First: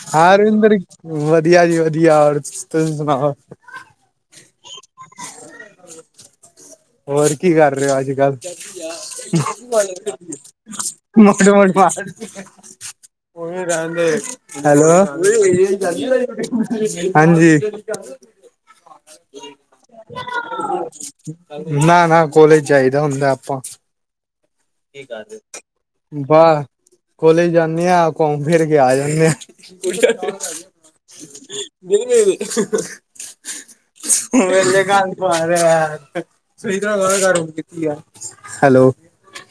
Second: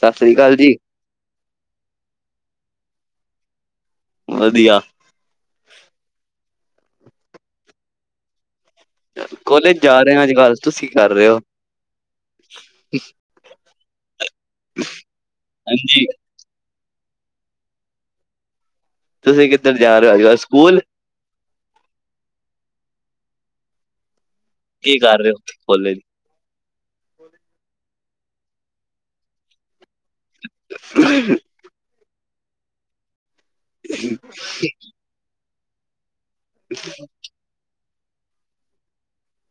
ਸਤਿ ਸ੍ਰੀ ਹਾਂ ਅਕਾਲ ਜੀ ਇੰਦਰ ਵਧੀਆ ਜੀ- ਵਧੀਆ ਹੋਰ ਤੁਸੀ ਸੁਣਾਓ? ਵਧੀਆ। ਹੋਰ ਕੀ ਕਰ ਰਹੇ ਹੋ ਅੱਜ-ਕੱਲ? ਕੋਲੇਜ ਜਾ ਰਹੇ ਹੋ ਅੱਜ ਕੱਲ ਤੁਸੀਂ ਕਰ ਰਹੇ ਹੋ [unintelligible] [unintelligible] ਹੈਲੋ, ਜਾਂਦੀ ਹੋਣੀ ਹਾਂਜੀ ਹਾਂਜੀ। ਤੁਸੀਂ ਕਿੱਧਰ ਜਾ ਰਹੇ ਹੋ ਸਕੂਲ। ਨਾ-ਨਾ ਕੋਲੇਜ ਚਹੀਦਾ ਹੁੰਦਾ ਆਪਾਂ, ਕੀ ਕਿ ਕਰ ਰਹੇ ਰਹੋ ਹੋ? ਕੋਲੇਜ ਬਸ, ਕੋਲੇਜ ਜਾਂਦੇ ਹ ਘੁੰਮ-ਫਿਰ ਕੇ ਆ ਜਾਂਦੇ ਆ। [unintelligible] ਮੇਰੇ ਗਲ ਪਵਾ ਦੇ ਯਾਰ ਸਹੀ ਤਰਹਾ ਕਿ ਹਾਂ? ਹੈਲੋ।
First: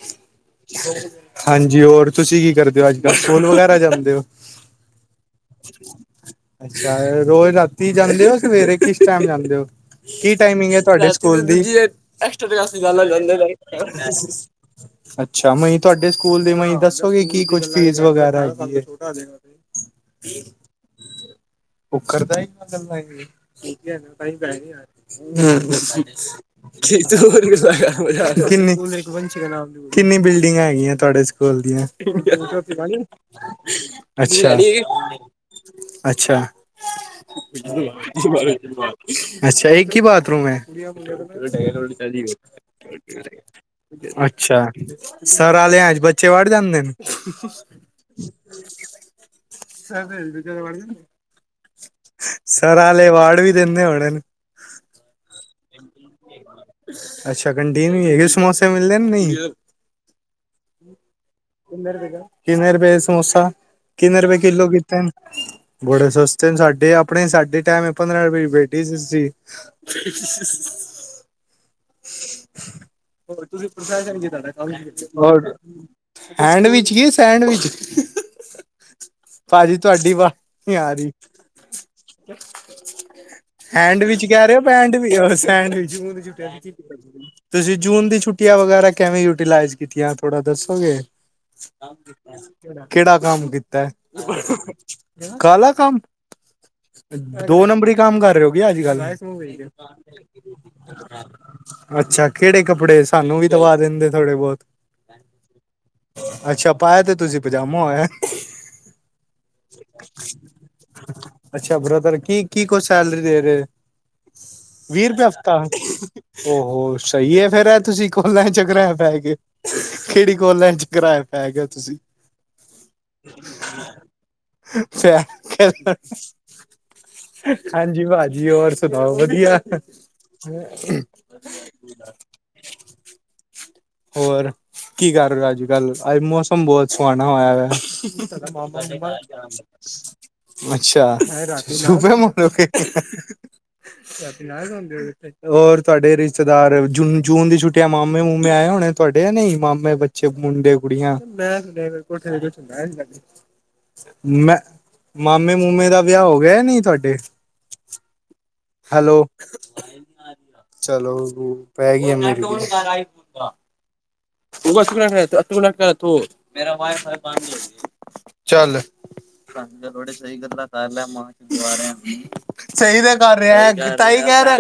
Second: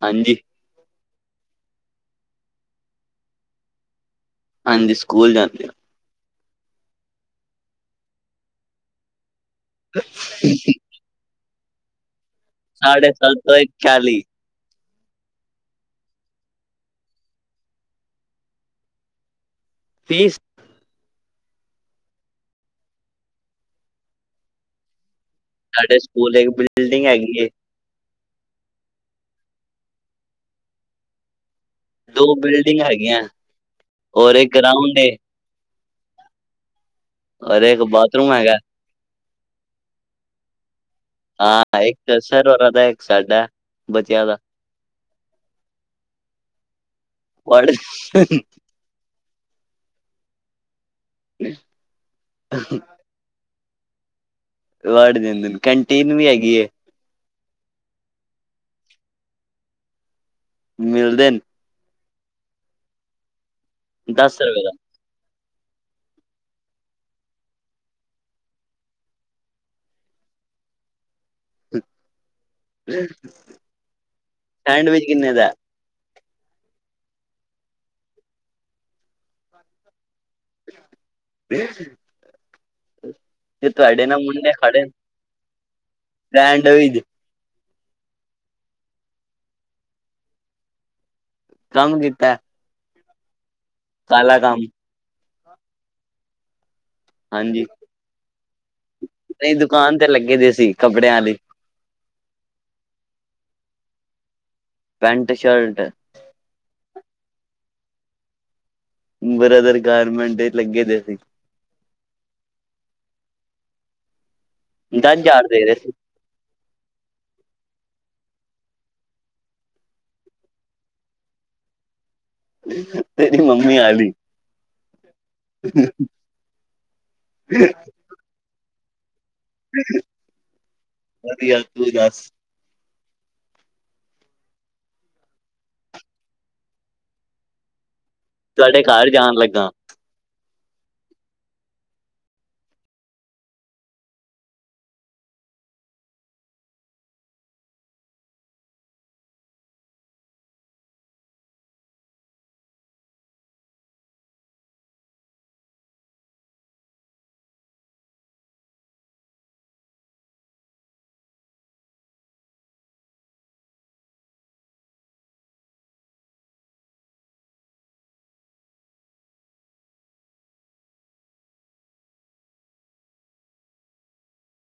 ਹਾਂਜੀ। ਹਾਂਜੀ, ਹੋਰ ਤੁਸੀਂ ਕੀ ਕਰਦੇ ਹੋ ਅੱਜ-ਕੱਲ੍ਹ ਸਕੂਲ ਵਗੈਰਾ ਜਾਂਦੇ ਹੋ? ਹਾਂਜੀ, ਸਕੂਲ ਜਾਂਦੇ ਹਾਂ। ਅੱਛਾ, ਰੋਜ਼ ਰਾਤੀ ਜਾਂਦੇ ਹੋ ਸਵੇਰੇ ਕਿਸ ਟਾਈਮ ਜਾਂਦੇ ਹੋ? ਕੀ ਟਮਿੰਗ ਹੈ ਤੁਹਾਡੇ ਸਕੂਲ ਦੀ? [unintelligible] ਸਾਢੇ ਸੱਤ ਤੋਂ ਇੱਕ ਚਾਲੀ ਅੱਛਾ, ਨੀ ਤੁਹਾਡੇ ਸਕੂਲ ਦੀ ਨੀ ਦੱਸੋਗੇ ਕੀ ਕੁਝ ਫੀਸ ਵਗੈਰਾ ਹੈਗੀ ਐਂ? [inaudible] ਫੀਸ ਉਹ ਕਰਦਾ ਹੀ ਗੱਲਾਂ ਇਵੇਂ ਦੀ ਹੈ ਉਹ ਕਰਦਾ, ਕਿਤਿਆ ਨੇ ਸਾਡੇ ਸਕੂਲ ਇੱਕ ਹੂੰ, ਬਿਲਡਿੰਗ ਕਿਤਾ ਹੈਗੀ ਏ ਹੋਰ ਕਿੰਨੀ-ਕਿੰਨੀ ਬਿਲਡਿੰਗਾਂ ਹੈਗੀਆਂ, ਤੁਹਾਡੇ ਸਕੂਲ ਦੀਆਂ? ਦੋ ਬਿਲਡਿੰਗ ਹੈਗੀਆਂ ਔਰ ਇੱਕ ਅੱਛਾ-ਅੱਛਾ। ਗਰਾਊਂਡ ਏ ਔਰ ਇੱਕ ਬਾਥਰੂਮ ਹੈਗਾ ਅੱਛਾ, ਇੱਕ ਹੀ ਬਾਥਰੂਮ ਹੈ। ਹਾਂ ਇੱਕ ਸਰ ਔਰਾ ਦਾ ਹੈ ਹੋਰ ਇਕ ਸਾਡਾ ਹੈ। ਅੱਛਾ, ਸਰ ਆਲੇਆ ਚ ਬੱਚੇ ਵੜ ਜਾਂਦੇ ਨੇ? ਵੜ ਸਰ ਉਹਨਾਂ ਦੇ ਬੱਚੇ ਵੜ ਜਾਂਦੇ ਨੇ? ਸਰ ਵਾਲੇ ਵਾੜ ਵੀ ਦਿੰਦੇ ਹੋਣੇ ਹਨ। ਵਾਡ ਵੀ ਦਿੰਦੇ ਹਨ, ਕੈਨਟੀਨ ਵੀ ਹੈਗੀ ਐਂ। ਅੱਛਾ, ਕੈਨਟੀਨ ਵੀ ਹੈਗੀ ਐਂ, ਸਮੋਸੇ ਮਿਲਦੇ ਨੀ। ਮਿਲਦੇ ਨੇ। ਕਿੰਨੇ ਰੁਪਏ, ਕਿੰਨੇ ਰੁਪਏ ਸਮੋਸਾ ਕਿੰਨੇ ਰੁਪਏ ਦਸ ਕਿਲੋ ਦਾ ਕਿਤੇ ਨੇ? ਬੜੇ ਸਸਤੇ ਨੇ, ਸਾਡੇ ਆਪਣੇ ਸਾਡੇ ਟਾਈਮ ਪੰਦਰਾਂ ਰੁਪਏ ਪੇਟੀਸ ਸੀ। ਹੀ-ਹੀ-ਹੀ। ਔਰ ਤੁਸੀਂ ਪ੍ਰੋਫੈਸਰ ਹੋ ਤੁਹਾਡਾ ਕੰਮ ਹੀ ਸੈਂਡਵਿਚ ਕਿੰਨੇ ਦਾ ਕੀ? ਹੈਡਵਿਚ ਕੀ- ਸੈਂਡਵਿਚ, ਭਾਜੀ ਤੁਹਾਡੀ ਵ ਵਾਜ ਨੀਂ। ਤੇ ਤੁਹਾਡੇ ਨਾਲ ਹੈਂਡਵਿਚ ਕਹਿ ਮੁੰਡੇ ਰਹੇ ਹੋ ਖੜੇ ਬੈਡ ਸੈਂਡਵਿਚ ਬ੍ਰੈਂਡ ਵੀ ਤੁਸੀਂ ਜੂਨ ਦੀ ਛੁੱਟੀਆਂ ਵਗੈਰਾ ਕਿਵੇਂ ਯੂਟੀਲਾਈਜ਼ ਕੀਤੀਆਂ ਤੁਥੋੜਾ ਦੱਸੋਗੇ? ਕੰਮ ਕੀਤਾ, ਕਿਹੜਾ ਕੰਮ ਕੀਤਾ? ਕਾਲਾ ਕੰਮ ਕਾਲਾ ਕੰਮ ਹਾਂਜੀ ਦੋ ਨੰਬਰੀ ਕੰਮ ਕਰ ਰਿਹ ਹੋ ਕੇ ਅੱਜ-ਕੱਲ? ਨਹੀਂ ਦੁਕਾਨ ਤੇ ਲੱਗੇ ਦੇ ਸੀ ਕੱਪੜਿਆਂ ਵਾਲੀ। ਅੱਛਾ, ਕਿਹੜੇ ਕੱਪੜੇ ਸਾਨੂੰ ਵੀ ਦਵਾ ਦਿੰਦੇ ਥੋੜੇ ਬਹੁਤ? Pant shirt. ਅੱਛਾ, ਪਾਇਆ ਤੇ ਤੁਸੀਂ ਪਜਾਮਾ ਹੋਇਆ ਏ। ਬ੍ਰਦਰ ਗਾਰਮੈਂਟ ਤੇ ਲੱਗੇ ਦੇ ਸੀ। ਅੱਛਾ, ਬ੍ਰਦਰ ਕੀ- ਕੀ ਕੋ ਸੈਲਰੀ ਦੇ ਰਹੇ, ਦਸ ਵੀਹ ਹਜ਼ਾਰ। ਦੇ ਰਹੇ ਸੀ ਉ-ਹੋ ਸਹੀ ਹੈ, ਫੇਰ ਤੁਸੀਂ ਕੋਲਾ ਦੇ ਚੱਕਰ ਪੈਗੇ ਓ। ਕਿਹੜੀ ਕੋਲਾ ਦੇ ਚਕਰਾ ਵਿਚ ਪੈ ਗੇਓ, ਤੁਸੀਂ ਤੇਰੀ ਮੰਮੀ ਆਲੀ [unintelligible] ਜੀ, ਭਾਜੀ ਹੋਰ ਸੁਣਾਓ ਵਧੀਆ। ਵਧੀਆ, ਤੂੰ ਦਸ। ਹੋਰ ਕੀ ਕਰ ਰਹੇ ਹੋ ਅੱਜ ਕੱਲ, ਮੌਸਮ ਬਹੁਤ ਸੋਹਾਨਾ ਹੋਇਆ ਵਾ। ਤੁਹਾਡੇ ਘਰ ਜਾਣ ਲੱਗਾ। ਅੱਛਾ। ਹੋਰ ਤੁਹਾਡੇ ਰਿਸ਼ਤੇਦਾਰ ਜੂ, ਜੂਨ ਦੀ ਛੁੱਟਿਆਂ ਮਾਮੇ-ਮੂਮੇ ਆਏ ਹੋਣ ਨ। ਤੁਹਾਡੇ ਐ ਨਹੀਂ, ਮਾਮੇ, ਬੱਚੇ, ਮੁੰਡੇ, ਕੁੜੀਆਂ ਮੈਂ ਮੈਂ ਮਾਮੇ-ਮੂੰਮੇ ਦਾ ਵਿਆਹ ਹੋ ਗਿਆ ਨਹੀਂ ਤੁਹਾਡੇ? ਹੈਲੋ ਚਲੋ ਪੈ ਗਈ ਮੇਰੇ ਕੋਲ। [unintelligible] ਚੱਲ ਥੋੜੀ ਸਹੀ ਗੱਲਾਂ ਕਰ ਲੈ, ਸਹੀ ਤੇ ਕਰ ਰਿਹਾ, ਤਾਂ ਕਹਿ ਰਿਹਾ।